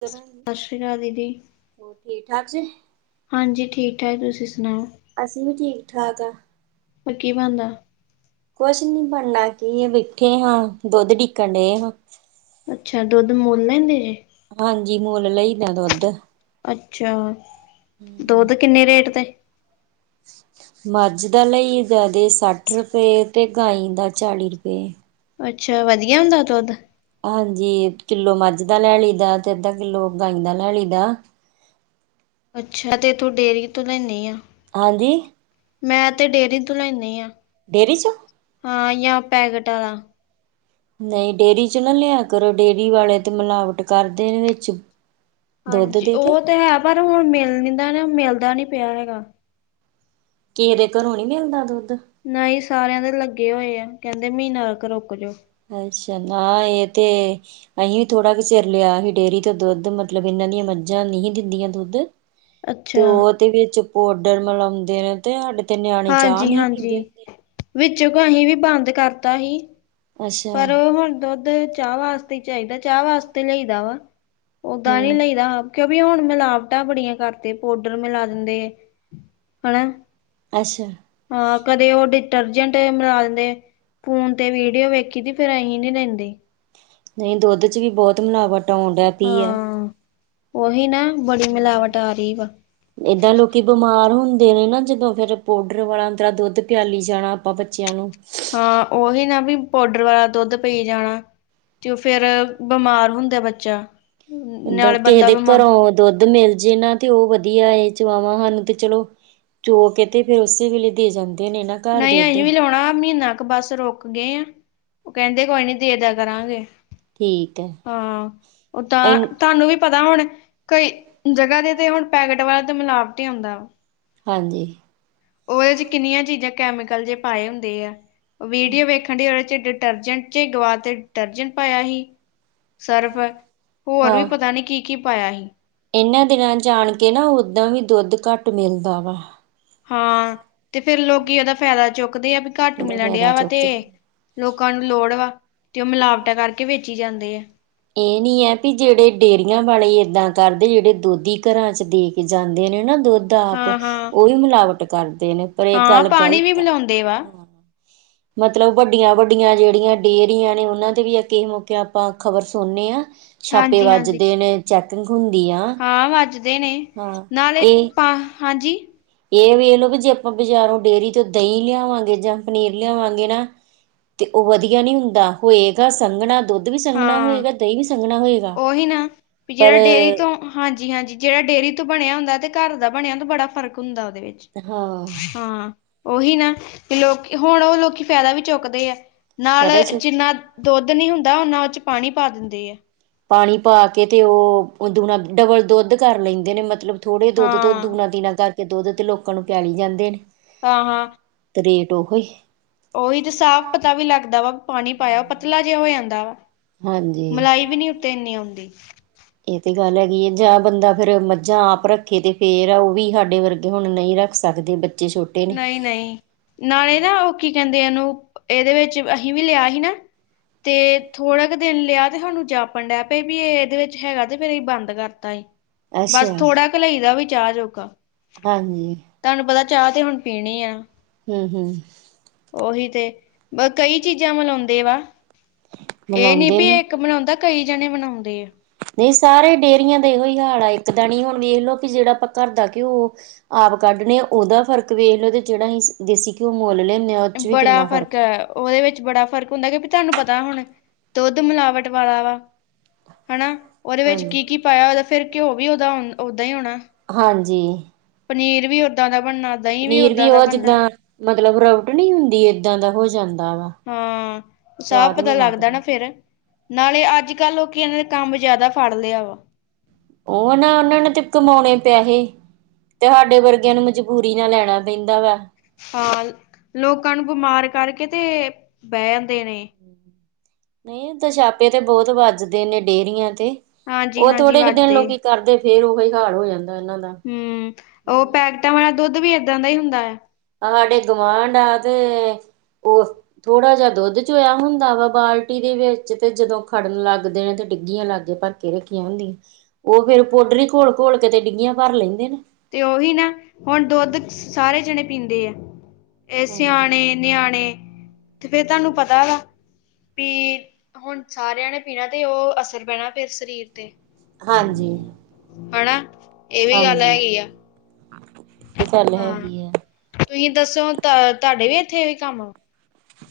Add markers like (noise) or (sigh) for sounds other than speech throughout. ਭੈਣ ਸਤਿ ਸ਼੍ਰੀ ਅਕਾਲ ਦੀਦੀ। ਹੋਰ ਠੀਕ-ਠਾਕ ਜੀ? ਹਾਂਜੀ, ਠੀਕ ਐ, ਤੁਸੀਂ ਸੁਣਾਓ? ਅਸੀ ਵੀ ਠੀਕ-ਠਾਕ ਆਂ। ਹੋਰ ਕੀ ਬਨਦਾ? ਕੁਛ ਨਹੀਂ ਬਣਨਾ ਕੀ ਐ ਬੈਠੇ ਹਾਂ, ਦੁੱਧ ਡਿੱਕਣ ਡਏ ਹਾਂ। ਅੱਛਾ, ਦੁੱਧ ਮੁੱਲ ਲੈਂਦੇ ਜੇ? ਹਾਂਜੀ, ਮੁੱਲ ਲਈਦਾ ਦੁੱਧ। ਅੱਛਾ। ਦੁੱਧ ਕਿੰਨੇ ਰ੍ਹੇਟ ਤੇ? ਮੱਝ ਦਾ ਲਈ ਦਾ ਜੇ ਸੱਠ ਰੁਪਏ। ਤੇ ਗਾਂਈ ਦਾ ਚਾਲੀ ਰੁਪਏ। ਅੱਛਾ, ਵਧੀਆ ਹੁੰਦਾ ਦੁੱਧ? ਹਾਂਜੀ, ਕਿੱਲੋ ਮੱਝ ਦਾ ਲੈ ਲਈ ਦਾ, ਤੇ ਅੱਧਾ-ਕਿੱਲੋ ਗਾਂਈ ਦਾ ਲੈ ਲਈ ਦਾ। ਅੱਛਾ, ਤੇ ਇਥੋਂ ਡੇਅਰੀ ਤੋਂ ਲੈਨੀ ਆਂ। ਹਾਂਜੀ ''ਮੈਂ ਤੇ ਡੇਅਰੀ ਤੋਂ ਲੈਂਨੀ ਆਂ। ਡੇਅਰੀ 'ਚੋਂ? ਹਾਂ, ਯਾ ਪੈਕੇਟ ਵਾਲਾ। ਨਹੀਂ ਡੇਅਰੀ'ਚੋਂ ਨਾ ਲਿਆ ਕਰੋ, ਡੇਅਰੀ ਵਾਲੇ ਤੇ ਮਿਲਾਵਟ ਕਰਦੇ ਨੇ ਵਿੱਚ। ਦੁੱਧ ਹਾਂਜੀ, ਦੇ ਉਹ ਤੇ ਹੈ, ਪਰ ਹੁਣ ਮਿਲਣ ਦਾ, ਨਾ ਮਿਲਦਾ ਨੀ ਪਿਆ ਹੈਗਾ। ਕਿਹੇ ਦੇ ਘਰੋਂ ਨੀ ਮਿਲਦਾ ਦੁੱਧ? ਨਹੀਂ ਸਾਰਿਆਂ ਦੇ ਲੱਗੇ ਹੋਏ ਆ, ਕਹਿੰਦੇ ਮਹੀਨਾ ਕ ਰੁੱਕਜੋ। ਅੱਛਾ, ਨਾ ਇਹ ਤੇ ਅਹੀਂ ਵੀ ਥੋੜ੍ਹਾ ਕੁ ਚਿਰ ਲਿਆ ਹੀ ਡੇਅਰੀ ਤੋਂ ਦੁੱਧ, ਮਤਲਬ ਇਹਨਾਂ ਦੀਆਂ ਮੱਝਾਂ ਨਹੀਂ ਸੀ ਦਿੰਦੀਆਂ ਦੁੱਧ। ਅੱਛਾ ਤੇ ਉਹ ਤੇ ਵਿੱਚ ਪੋਡਰ ਮਿਲਾਉਂਦੇ ਨੇ, ਤੇ ਹਾਡੇ ਤੇ ਨਿਆਣੇ ਚਾਹ ਨੀ ਪੀਂਦੇ ਹੁੰਦੇ। ਵਿਚੋਂ ਕ ਅਹੀਂ ਵੀ ਬੰਦ ਕਰਤਾ ਹੀ। ਅੱਛਾ ਪਰ, ਹੁਣ ਦੁੱਧ ਚਾਹ ਵਾਸਤੇ ਹੀ ਚਾਹੀਦਾ, ਚਾਹ ਵਾਸਤੇ ਲਈਦਾ ਵਾ। ਓਹਦਾਂ ਨੀ ਹਮ ਲਈਦਾ, ਆਪ। ਕਿ ਵੀ ਹੁਣ ਮਿਲਾਵਟਾਂ ਬੜੀਆਂ ਕਰਦੇ, ਪੋਡਰ ਮਿਲਾ ਦਿੰਦੇ, ਹਣਾ? ਅੱਛਾ ਹਾਂ ਕਦੇ ਉਹ ਡਿਟਰਜੈਂਟ ਮਿਲਾ ਲਿੰਦੇ ਫੋਨ ਤੇ ਵੀਡੀਓ ਵੇਖ ਕਹਿੰਦੀ ਫਿਰ ਅਹੀਂ ਨਹੀਂ ਲੈਂਦੇ। ਨਹੀਂ ਦੁੱਧ 'ਚ ਵੀ ਬਹੁਤ ਮਿਲਾਵਟ ਆਉਣ ਡੈ ਪੀ ਐ। ਹਾਂ ਉਹੀ ਨਾ ਬੜੀ ਮਿਲਾਵਟ ਆ ਰਹੀ ਵਾ। ਤੇ ਬਿਮਾਰ ਹੁੰਦੇ ਨੇ ਨਾ ਜਦੋਂ ਫਿਰ ਪਾਊਡਰ ਵਾਲਾ ਔਂਤਰਾ ਦੁੱਧ ਪਿਆਲੀ ਜਾਣਾ ਆਪਾਂ ਬੱਚਿਆਂ ਨੂੰ ਹਾਂ ਉਹੀ ਨਾ ਵੀ ਪਾਊਡਰ ਵਾਲਾ ਦੁੱਧ ਪੀ ਜਾਣਾ। ਤੇ ਉਹ ਫਿਰ ਬਿਮਾਰ ਹੁੰਦਾ ਬੱਚਾ ਉਦਾਂ ਨਾਲੇ ਕਿਸੇ ਬੰਦਾ ਦੇ ਬਿਮਾਰ ਘਰੋਂ ਦੁੱਧ ਮਿਲ ਜੇ ਨਾ। ਤੇ ਉਹ ਵਧੀਆ ਹੈ ਚਵਾਵਾਂ ਸਾਨੂੰ ਤੇ ਚਲੋ ਚੋ ਕੇ ਤੇ ਫੇਰ ਉਸੇ ਵੇਲੇ ਦੇ ਜਾਂਦੇ ਨੇ ਨਾ। ਘਰ ਨਹੀਂ ਦੁੱਧ ਅਸੀਂ ਵੀ ਲਾਉਣਾ ਆ ਮਹੀਨਾ ਕ ਬੱਸ ਰੁਕ ਗਏ ਆਂ ਉਹ ਕਹਿੰਦੇ ਕੋਈ ਨੀ ਦੇ ਦਾ ਕਰਾਂਗੇ। ਠੀਕ ਹੈ। ਹਾਂ ਓ ਤਾਂ ਇਨ ਤੁਹਾਨੂੰ ਵੀ ਪਤਾ ਹੁਣਾ ਕਈ ਜਗ੍ਹਾ ਤੇ ਤਾਂ ਹੁਣ ਪੈਕਟ ਵਾਲਾ ਤੇ ਮਿਲਾਵਟੀ ਹੁੰਦਾ ਵਾ। ਹਾਂਜੀ ਉਹਦੇ 'ਚ ਕਿੰਨੀਆਂ ਚੀਜ਼ਾਂ ਕੈਮੀਕਲ ਜੇ ਪਾਏ ਹੁੰਦੇ ਆ। ਵੀਡੀਓ ਵੇਖਣ ਦੀ ਉਹਦੇ 'ਚ ਡਿਟਰਜੈਂਟ 'ਚ ਗਵਾ ਤੇ ਡਿਟਰਜੈਂਟ ਪਾਇਆ ਸੀ। ਸਰਫ਼ ਹੋਰ ਵੀ ਹਾਂ ਪਤਾ ਨਹੀਂ ਕੀ-ਕੀ ਪਾਇਆ ਸੀ। ਇਹਨਾਂ ਦਿਨਾਂ 'ਚ ਆਣ ਕੇ ਨਾ ਓਦਾਂ ਵੀ ਦੁੱਧ ਘੱਟ ਮਿਲਦਾ ਵਾ। ਹਾਂ ਤੇ ਫਿਰ ਲੋਕੀਂ ਇਹਦਾ ਫਾਇਦਾ ਚੁੱਕਦੇ ਆ ਵੀ ਘੱਟ ਇਹਦਾ ਮਿਲਣ ਫਾਇਦਾ ਡਿਆ ਵਾ ਤੇ ਚੁੱਕਦੇ ਲੋਕਾਂ ਨੂੰ ਲੋੜ ਵਾ ਤੇ ਉਹ ਮਿਲਾਵਟਾਂ ਕਰਕੇ ਵੇਚੀ ਜਾਂਦੇ ਆ। ਇਹ ਨੀ ਹੈ ਵੀ ਜਿਹੜੇ ਡੇਅਰੀਆਂ ਵਾਲੇ ਏਦਾਂ ਕਰਦੇ ਜਿਹੜੇ ਦੁੱਧੀ ਘਰਾਂ 'ਚ ਦੇ ਕੇ ਜਾਂਦੇ ਨੇ ਨਾ ਦੁੱਧ ਆਪ ਹਾਂ ਹਾਂ ਉਹੀ ਮਿਲਾਵਟ ਕਰਦੇ ਨੇ ਪਰ ਇਹ ਹਾਂ ਗੱਲ ਪਾਣੀ ਵੀ ਗਲਤ ਆ। ਪਿਲਾਉਂਦੇ ਵਾ ਮਤਲਬ ਵੱਡੀਆਂ- ਵੱਡੀਆਂ ਜਿਹੜੀਆਂ ਡੇਅਰੀਆਂ ਨੇ ਉਹਨਾਂ ਦੇ ਵੀ ਅ ਮੌਕੇ ਆਪਾਂ ਖ਼ਬਰ ਸੁਣੇ ਹਾਂ ਛਾਪੇ ਹਾਂਜੀ ਹਾਂਜੀ ਵੱਜਦੇ ਨੇ। ਚੈਕਿੰਗ ਹੁੰਦੀ ਆ ਹਾਂ ਵੱਜਦੇ ਨੇ ਹਾਂ ਨਾਲੇ ਇਹ ਪਾ ਹਾਂਜੀ ਇਹ ਵੇਖ ਲਓ ਵੀ ਜੇ ਆਪਾਂ ਬਾਜ਼ਾਰੋਂ ਡੇਅਰੀ ਤੋਂ ਦਹੀਂ ਲਿਆਵਾਂਗੇ ਜਾਂ ਪਨੀਰ ਲਿਆਵਾਂਗੇ ਨਾ। ਤੇ ਉਹ ਵਧੀਆ ਨਹੀਂ ਹੁੰਦਾ ਹੋਏਗਾ ਸੰਘਣਾ ਦੁੱਧ ਦੁੱਧ ਵੀ ਸੰਘਣਾ ਹਾਂ ਹੋਏਗਾ ਦਹੀਂ ਵੀ ਸੰਘਣਾ ਹੋਏਗਾ ਉਹੀ ਨਾ ਵੀ ਪਰ ਜਿਹੜਾ ਡੇਅਰੀ ਤੋਂ ਹਾਂਜੀ -ਹਾਂਜੀ ਜਿਹੜਾ ਡੇਅਰੀ ਤੋਂ ਬਣਿਆ ਹੁੰਦਾ ਅਤੇ ਘਰ ਦਾ ਬਣਿਆ ਤਾਂ ਬੜਾ ਫਰਕ ਹੁੰਦਾ ਉਹਦੇ ਵਿੱਚ ਹਾਂ ਹਾਂ ਉਹੀ ਨਾ ਤੇ ਲੋਕ ਹੁਣ ਉਹ ਲੋਕੀ ਫਾਇਦਾ ਵੀ ਚੁੱਕਦੇ ਆ। ਨਾਲ ਇਹਦੇ ਚ ਜਿੰਨਾ ਦੁੱਧ ਨਹੀਂ ਹੁੰਦਾ ਨਾ ਉਹ ਪਾਣੀ ਪਾ ਦਿੰਦੇ ਆ। ਪਾਣੀ ਪਾ ਕੇ ਤੇ ਉਹ ਦੁਣਾ ਡਬਲ ਦੁੱਧ ਕਰ ਲੈਂਦੇ ਨੇ ਮਤਲਬ ਥੋੜ੍ਹੇ ਦੁੱਧ ਤੋਂ ਹਾਂ ਦੂਨਾਂ ਤੀਨਾਂ ਕਰਕੇ ਦੁੱਧ ਤੇ ਲੋਕਾਂ ਨੂੰ ਪਿਆਲਈ ਜਾਂਦੇ। ਹਾਂ -ਹਾਂ। ਤੇ ਰੇਟ ਉਹੀ ਉਹੀ ਤੇ ਸਾਫ਼ ਪਤਾ ਵੀ ਲੱਗਦਾ ਵਾ ਪਾਣੀ ਪਾਇਆ ਪਤਲਾ ਜਿਹਾ ਹੋ ਜਾਂਦਾ ਵਾ। ਹਾਂਜੀ ਮਲਾਈ ਵੀ ਨੀ ਉਤੇ ਇੰਨੀ ਆਉਂਦੀ। ਇਹ ਤੇ ਗੱਲ ਹੈਗੀ ਹੈ ਜਾਂ ਬੰਦਾ ਫੇਰ ਮੱਝਾਂ ਆਪ ਰੱਖੇ ਤੇ ਫੇਰ ਆ ਉਹ ਵੀ ਹਾਡੇ ਵਰਗੇ ਹੁਣ ਨਹੀਂ ਰੱਖ ਸਕਦੇ ਬੱਚੇ ਛੋਟੇ ਨੇ ਨਹੀਂ- ਨਹੀਂ ਨਾਲੇ ਨਾ ਉਹ ਕੀ ਕਹਿੰਦੇ ਇਹਨੂੰ ਇਹਦੇ ਵਿੱਚ ਅਹੀ ਵੀ ਲਿਆ ਹੀ ਨਾ। ਤੇ ਥੋੜਾ ਕੁ ਦਿਨ ਲਿਆ ਤੇ ਸਾਨੂੰ ਜਾਪਣ ਡਿਆ ਪਏ ਵੀ ਇਹ ਇਹਦੇ ਵਿੱਚ ਹੈਗਾ ਤੇ ਫੇਰ ਇਹ ਬੰਦ ਕਰਤਾ ਹੀ। ਬਸ ਅੱਛਾ ਥੋੜਾ ਕ ਲਈ ਦਾ ਵੀ ਚਾਹ ਜੋਗਾ। ਹਾਂਜੀ ਤੁਹਾਨੂੰ ਪਤਾ ਚਾਹ ਤੇ ਹੁਣ ਪੀਣੀ ਆ। ਹੂੰ-ਹੂੰ ਉਹੀ ਤੇ ਕਈ ਚੀਜ਼ਾਂ ਮਿਲਾਉਂਦੇ ਵਾ ਇਹ ਨੀ ਮਿਲਾਉਂਦੇ ਨੇ ਪੀ ਕ ਮਨਾਉਂਦਾ ਕਈ ਜਣੇ ਮਨਾਉਂਦੇ ਆ। ਨਹੀਂ ਸਾਰੇ ਡੇਅਰੀਆਂ ਦਾ ਇਹੋ ਹੀ ਹਾਲ ਆਏ ਇੱਕ ਦਾ ਨ ਹੁਣ ਵੇਖ ਲਓ ਵੀ ਜਿਹੜਾ ਆਪਾਂ ਘਰ ਦਾ ਘਿਓ ਆਪ ਕੱਢਣੇ ਉਹਦਾ ਫ਼ਰਕ ਵੇਖ ਲੋ ਤੇ ਜਿਹੜਾ ਅਸੀਂ ਦੇਸੀ ਘਿਓ ਮੁਲ ਲੈ ਬੜਾ ਫਰਕ ਐ। ਓਦੇ ਵਿੱਚ ਬੜਾ ਫ਼ਰਕ ਹੁੰਦਾ ਕੇਓ ਕੇ ਤੂਹਾਨੂੰ ਪਤਾ ਹੁਣ, ਦੁੱਦ ਮਲਾਵਟ ਵਾਲਾ਼ ਵਾ। ਹਣਾ, ਓਦੇ ਵਿੱਚ ਹਾਂਜੀ ਕੀ-ਕੀ ਪਾਏਆ ਓਦਾ ਫੇਰ ਘੇਓ ਵੀ ਓਦਾ ਓਂ ਓਦਾਂ ਈ ਹੋਣਾ। ਹਾਂਜੀ। ਪਨੀਰ ਵੀ ਓਦਾਂ ਦਾ ਬਣਨਾ ਦਹੀਂ ਪਨੀਰ ਵੀ ਓਦਾਂ ਦਾ ਓ ਬਣਨਾ। ਜਿੱਦਾਂ ਮਤਲਬ ਰਬਟ ਨੀ ਹੁੰਦੀ, ਐਦਾਂ ਦਾ ਹੋ ਜਾਂਦਾ ਵਾ। ਹਾਂ, ਸਾਫ ਸਵਾਦ ਨੀ ਪਤਾ ਲਾੱਗਦਾ ਲੱਗਦਾ ਨਾ ਫੇਰ। ਨਾਲੇ਼ ਆਜ-ਕਾੱਲ ਲੋਕੀਆ ਐਨਾਂ ਨੇ ਕਾੰਮ ਜਾਦਾ ਫਾੜ ਲੇਆ ਵਾ। ਓ ਨਾ ਓਨਾ ਨੇ ਤੇ ਕਮਾਔਣੇ ਪੈਹੇੇ। ਤੇ ਹਾਡੇ ਵਰਗੇਆਂ ਨੂੰ ਮਜਬੂਰੀ ਨਾ ਲੈਣਾ ਪੈਂਦਾ ਵਾ। ਹਾਂ, ਲੋਕਾਂ ਨੂੰ ਬਮਾਰ ਕਾਰਕੇ ਤੇ ਬੈਅ ਜਾਂਦੇ ਨੇ। ਨਈ, ਓਦਾ ਸਾ਼ਪੇ ਤੇ ਬੋਤ ਵਾੱਜਦੇ ਨੇ ਡੇਰੀਆਂ ਤੇ। ਓ ਹਾਂਜੀ-ਹਾਂਜੀ ਥੋੜੇ ਕ ਦੇਨ ਵੱਜਦੇ। ਲੋਕੀ ਕਾਰਦੇ ਫੇਰ ਓਹੀ ਹਾਲ਼ ਹੋ ਜਾਂਦਾ ਐਨਾਂ ਦਾ। ਓ ਪੈਕਟਾਂ ਵਾਲਾ਼ ਦੋਦ ਵੀ ਏਦਾਂ ਦਾ ਈ ਹੁੰਦਾ ਯਾ। ਆ ਹਾਡੇ ਗਵਾਂਡ, ਆਜੇ ਓ ਥੋੜਾ ਜੇਆ ਦੋੱਦ ਚੂਆਂ ਹੁੰਦਾ ਵਾ ਬਾਲਟੀ ਦੇ ਵੇੱਚ, ਤੇ ਜਦੋਂ ਖੜਨ ਲਾੱਗ ਦੇ ਆ ਤੇ ਡਿੱਗੀਆਂ ਲੱਗ ਗਏ ਤੇ ਰੱਖੀਆਂ ਹੁੰਦੀਆਂ, ਓ ਫੇਰ ਪੋਡਰ ਈ ਘੋਲ਼-ਘੋਲ਼ ਕੇ ਤੇ ਡਿੱਗੀਆਂ ਭਾਰ ਲੈਂਦੇ ਨੇ। ਤੇ ਓਹੀ ਨਾ ਹੋਣ ਦੋੱਦ ਸਾਰੇ ਜਣੇ ਪੀਂਦੇ ਆ, ਏ ਸੇਆਣੇ ਨੇਆਣੇ, ਤੇ ਫੇਰ ਥਾਨੂੰ ਪਤਾ ਵਾ ਪੀ, ਹੋਣ ਸਾਰੇਆਂ ਨੇ ਪੀਣਾ ਤੇ ਓ ਅਸਰ ਪੈਣਾ ਫੇਰ ਸਰੀਰ ਤੇ ਹਾਂਜੀ। ਹਣਾ, ਏ ਹੀ ਗਾੱਲ ਹੈਗੀ ਆ। ਤੇ ਗਾੱਲ ਹੈਗੀ ਆ। ਤੁਹੀ ਦੱਸੋ ਤਾ ਤੁਹਾਡੇ ਵੀ ਐਥੇ ਏਹੀ ਕਾੰਮ ਆ?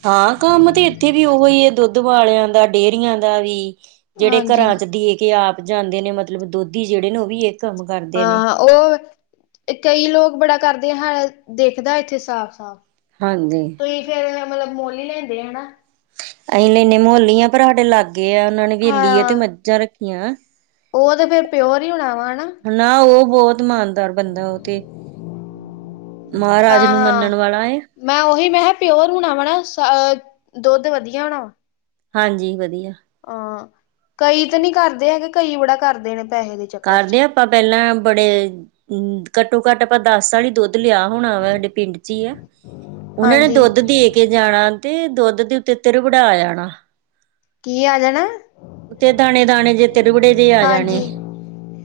ਹਾਂ, ਕੰਮ ਤੇ ਏਥੇ ਵੀ ਓ ਈ ਏ ਦੁੱਧ ਵਾਲੇ਼ਆਂ ਦਾ ਡੇਰੀਆਂ ਦਾ ਵੀ। ਜੇੜੇ ਹਾਂਜੀ ਘਰਾਂ ਚ ਦੇ ਕੇ ਆਪ ਜਾਂਦੇ ਨੇ ਮਤਲਬ ਦੁੱਦੀ ਜੇੜੇ ਨੇ ਓ ਵੀ ਏ ਕੰਮ ਕਾਰਦੇ ਨੇ। ਓ, ਕਈ ਲੋਕ ਬੜਾ ਕਾਰਦੇ ਆ ਹੈ ਦੇਖਦਾ ਏਥੇ ਸਾਫ਼-ਸਾਫ਼। ਹਾਂਜੀ। ਕਈ ਫੇਰ ਮਲਬ ਮੋੱਲ ਈ ਲੈਂਦੇ ਹਣਾ ਅਹੀਂ ਲੈਂਨੇ ਮੋੱਲ ਈ ਆ ਪਰ ਹਾਡੇ ਲਾਗੇ ਆ, ਓਨਾਂ ਨੇ ਹਵੇਲੀ ਏ ਤੇ ਮੱਝਾਂ ਰੱਖੀਆਂ। ਓ ਤੇ ਫੇਰ ਪੇਓਰ ਈ ਹੋਣਾ ਵਾ ਹਣਾ? ਨਾ ਓ ਬੋਤ ਮਾਨਦਾ ਦਾਰ ਬੰਦਾ ਓ ਤੇ ਮਾਹਰਾਜ ਹਾਂ ਨੂੰ ਹਾਂ ਮੰਨਣ ਵਾਲਾ ਏ ਮੈਂ ਓਹੀ ਮੈਂ ਖੇਆ ਪੇਓਰ ਹੋਣਾ ਵਾ ਨਾ ਸਾ ਦੋੱਦ ਵਦੀਆ ਹੋਣਾ ਵਾ। ਹਾਂਜੀ, ਵਦੀਆ। ਅ ਕਈ ਤੇ ਨੀ ਕਾਰਦੇ ਹੈਗੇ ਕਈ ਬੜਾ ਕਾਰਦੇ ਣੇ ਪੈਹੇ ਦੇ। ਚੱਕਰ ਚ ਕਾਰਦੇ ਆਂ ਆਪਾਂ ਪੈਲਾਂ ਬੜੇ, ਘੱਟੋ-ਘੱਟ ਆਪਾਂ ਦਾਸ ਸਾਲ ਈ ਦੁੱਦ ਲੇਆ। ਹੁਣ ਵਾ ਹਾਡੇ ਪਿੰਡ ਚੀ ਆ ਓਨਾਂ ਨੇ ਹਾਂਜੀ ਦੋਦ ਦੇ ਕੇ ਜਾਣਾ ਤੇ ਦੋੱਦ ਤੇ ਤੇਤੱਰ ਵੜਾ ਜਾਣਾ। ਕੀ ਆ ਜਾਣਾ? ਉੱਤੇ ਦਾਣੇ-ਦਾਣੇ ਜੇ ਤਿਰਵੜੇ ਜੇ ਆ ਜਾਣੇ। ਹਾਂਜੀ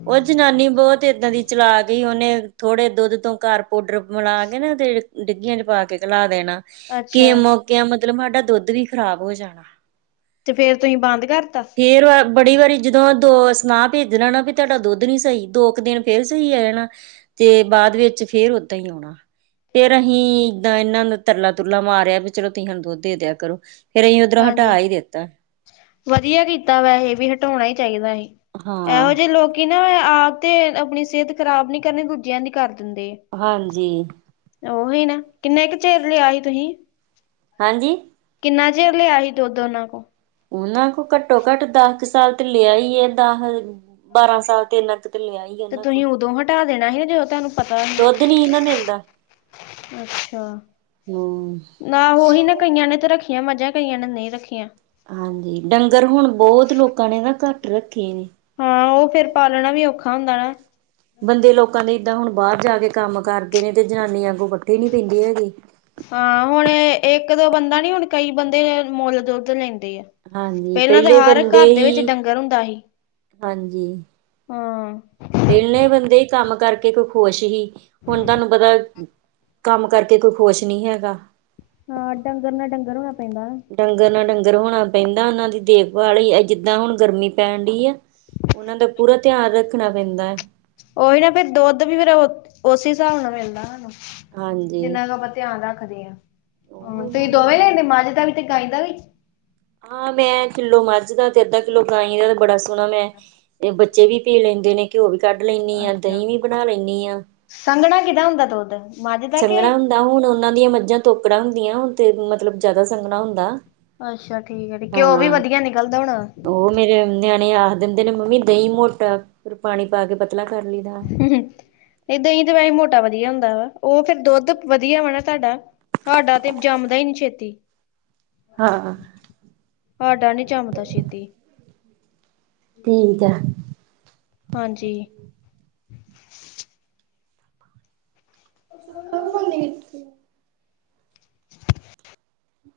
ਓ ਜਨਾਨੀ ਬੋਤ ਏਦਾਂ ਦੀ ਚਲਾ ਹੀ ਓਨੇ ਥੋੜੇ ਦੁੱਦ ਤੋਂ ਘਾਰ ਪੋਡਰ ਮਲਾ਼, ਕੇ ਨਾ ਤੇ ਡਿੱਗੀਆਂ ਚ ਪਾ ਕੇ ਘਲਾ ਦੇਣਾ, ਕੇ ਅੱਛਾ ਮੋਕੇਆਂ ਮਤਲਬ ਸਾਡਾ ਦੋੱਦ ਵੀ ਖ਼ਰਾਬ ਹੋ ਜਾਣਾ। ਤੇ ਫੇਰ ਤੁਹੀਂ ਬਾੰਦ ਕਾਰਤਾ? ਫੇਰ ਵ ਬੜੀ ਵਾਰੀ ਜਦੋਂ ਦੋਸ ਨਾ ਭੇਜਨਾ ਨਾ ਵੀ ਤਾਹਾਡਾ ਦੋੱਦ ਨੀ ਸਈ ਦੋ ਕੁ ਦੇਨ ਫੇਰ ਸਈ ਆ ਜਾਣਾ, ਤੇ ਬਾਦ ਵੇੱਚ ਫੇਰ ਓਦਾਂ ਈ ਆਓਣਾ। ਫੇਰ ਅਹੀਂ, ਏਦਾਂ ਏਨਾਂ ਨੂ ਤਰਲਾ-ਤੁਰਲਾ ਮਾਰੇਆ ਵੀ ਚਲੋ ਤੂਹੀਂ ਹੁਣ ਦੁੱਦ ਦੇ ਦੇਆ ਕਰੋ। ਫੇਰ ਅਹੀ ਓਦਰੋ ਹਟਾ ਈ ਦਿੱਤਾ। ਵਦੀਆ ਕੀਤਾ ਵੈਹੇ ਵੀ ਹਟਾਉਣਾ ਈ ਚਾਈਦਾ ਹੀ, ਹਾਂ ਐਹੋ ਜੇ ਲੋਕ ਕਿਨਾ, ਆਪ ਤੇ ਆਪਣੀ ਸੇਤ ਖ਼ਰਾਬ ਨੀ ਕਰਨੀ ਦੂਜੇਆਂ ਦੀ ਕਾਰ ਦਿੰਦੇ ਆ। ਹਾਂਜੀ। ਉਹੀ ਨਾ, ਕਿੰਨੇ ਕ ਚਿਰ ਲਿਆ ਸੀ, ਤੁਸੀਂ? ਹਾਂਜੀ ਕਿੰਨਾ, ਚਿਰ ਲਿਆ ਸੀ, ਦੁੱਧ ਉਹਨਾਂ ਕੋ ਉਹਨਾਂ ਕੋਲ, ਘੱਟੋ- ਘੱਟ ਦਸ ਕੁ, ਸਾਲ ਤੇ ਲਿਆ ਹੀ ਹੈ। ਦਸ ਬਾਰਾਂ ਸਾਲ, ਤੇ ਇੰਨਾ ਕੁ ਤੇ ਲਿਆ ਹੀ ਹੈ। ਤੇ, ਤੁਸੀਂ ਉਦੋਂ ਹਟਾ ਦੇਣਾ ਸੀ ਨਾ, ਜਦੋਂ ਤੁਹਾਨੂੰ ਪਤਾ ਦੁੱਧ ਨੀ ਨਾ ਮਿਲਦਾ ਅੱਛਾ, ਹੂੰ ਨਾ ਉਹੀ ਨਾ ਕਈਆਂ ਨੇ ਤੇ ਰੱਖ ਕਈਆਂ ਮੱਝਾਂ, ਕਈਆਂ ਨੇ ਨਹੀਂ ਰੱਖੀਆਂ। ਹਾਂਜੀ, ਡੰਗਰ ਹੁਣ ਬਹੁਤ ਲੋਕਾਂ ਨੇ, ਨਾ ਘੱਟ ਰੱਖੇ ਨੇ। ਹਾਂ, ਉਹ ਫੇਰ ਪਾਲਣਾ ਵੀ, ਔਖਾ ਹੁੰਦਾ ਨਾ। ਬੰਦੇ, ਲੋਕਾਂ ਦੇ ਏਦਾਂ ਹੁਣ, ਬਾਹਰ ਜਾ ਕੇ ਕੰਮ ਕਰਦੇ ਨੇ, ਤੇ ਜਨਾਨੀ ਅੱਗੋਂ ਪੱਠੇ ਨੀ, ਪੈਂਂਦੀ ਹੈਗੀ। ਹਾਂ ਹੁਣ ਇੱਕ ਦੋ ਬੰਦਾ ਨੀ, ਹੁਣ ਕਈ ਬੰਦੇ ਮੁੱਲ ਦੁੱਧ ਲੈਂਦੇ ਆ। ਹਾਂਜੀ ਪਹਿਲਾਂ ਤੇ, ਪਹਿਲੇ ਹਰ ਬੰਦੇ ਘਰ ਦੇ ਵਿੱਚ ਹੀ ਡੰਗਰ ਹੁੰਦਾ ਸੀ। ਹਾਂਜੀ ਹਾਂ। ਪਹਿਲੇ ਬੰਦੇ, ਕੰਮ ਕਰਕੇ ਕੋਈ ਖੁਸ਼ ਸੀ, ਹੁਣ ਤੁਹਾਨੂੰ ਪਤਾ ਕੰਮ ਕਰਕੇ, ਕੋਈ ਖੁਸ਼ ਨਹੀਂ ਹੈਗਾ। ਹਾਂ, ਡੰਗਰ ਨਾਲ ਡੰਗਰ ਹੋਣਾ ਪੈਂਦਾ। ਡੰਗਰ ਨਾਲ ਡੰਗਰ ਹੋਣਾ ਪੈਂਦਾ, ਉਹਨਾਂ ਦੀ ਦੇਖਭਾਲ ਹੀ, ਜਿੱਦਾਂ ਹੁਣ ਗਰਮੀ ਪੈਣ ਡਈ ਆ। ਉਹਨਾਂ ਦਾ ਪੂਰਾ, ਧਿਆਨ ਰੱਖਣਾ ਪੈਂਦਾ। ਉਹੀ ਨਾ, ਫਿਰ ਦੁੱਧ ਵੀ, ਫਿਰ ਉਸੇ ਹਿਸਾਬ ਨਾਲ ਮਿਲਦਾ ਸਾਨੂੰ। ਹਾਂਜੀ ਜਿੰਨਾ ਕੁ ਆਪਾਂ ਧਿਆਨ ਰੱਖਦੇ ਹਾਂ, ਹ ਉਹ ਤੁਸੀਂ ਇਹਨਾਂ ਫਿਰ ਦੋਵੇਂ ਲੈਂਦੇ ਮੱਝ ਦਾ ਵੀ ਤੇ, ਗਾਈਂ ਦਾ ਵੀ? ਹਾਂ, ਮੈਂ ਕਿੱਲੋ ਮੱਝ ਦਾ, ਤੇ ਅੱਧਾ ਕਿੱਲੋ ਗਾਈਂ ਦਾ ਤੇ, ਬੜਾ ਸੋਹਣਾ ਮੈਂ ਬੱਚੇ ਵੀ, ਪੀ ਲੈਂਦੇ ਨੇ, ਘਿਓ ਵੀ ਕੱਢ ਲੈਂਦੀ ਆ, ਅੱਛਾ, ਦਹੀਂ ਵੀ ਬਣਾ ਲੈਂਦੀ ਆਂ। ਸੰਘਣਾ, ਕਿਹਦਾ ਹੁੰਦਾ ਦੁੱਧ? ਮੱਝ ਦਾ ਕੇ ਸੰਘਣਾ ਹੁੰਦਾ, ਹੁਣ ਉਹਨਾਂ ਦੀਆਂ ਮੱਝਾਂ, ਤੋਕੜਾਂ ਹੁੰਦੀਆਂ ਤੇ ਮਤਲਬ ਜ਼ਿਆਦਾ ਸੰਘਣਾ ਹੁੰਦਾ। ਅੱਛਾ ਠੀਕ ਹੈ। ਘਿਓ ਵੀ ਹਾਂ ਵਧੀਆ ਨਿਕਲਦਾ ਹੋਣਾ? ਉਹ ਮੇਰੇ ਨਿਆਣੇ ਆਖ ਦਿੰਦੇ ਨੇ, ਮੰਮੀ ਦਹੀਂ ਮੋਟਾ, ਫਿਰ ਪਾਣੀ ਪਾ ਕੇ, ਪਤਲਾ ਕਰ ਲਈਦਾ। ਹ ਨਹੀਂ -ਦਹੀਂ ਤੇ ਵੈਸੇ ਮੋਟਾ ਵਧੀਆ ਹੁੰਦਾ ਵਾ, ਉਹ ਫਿਰ ਦੁੱਧ ਵਧੀਆ ਹੋਣਾ ਤੁਹਾਡਾ? ਸਾਡਾ, ਤੇ ਜੰਮਦਾ ਹੀ ਨੀ ਛੇਤੀ। ਹਾਂ। ਸਾਡਾ ਨੀ, ਜੰਮਦਾ ਛੇਤੀ। ਠੀਕ ਹੈ। ਹਾਂਜੀ। (unintelligible)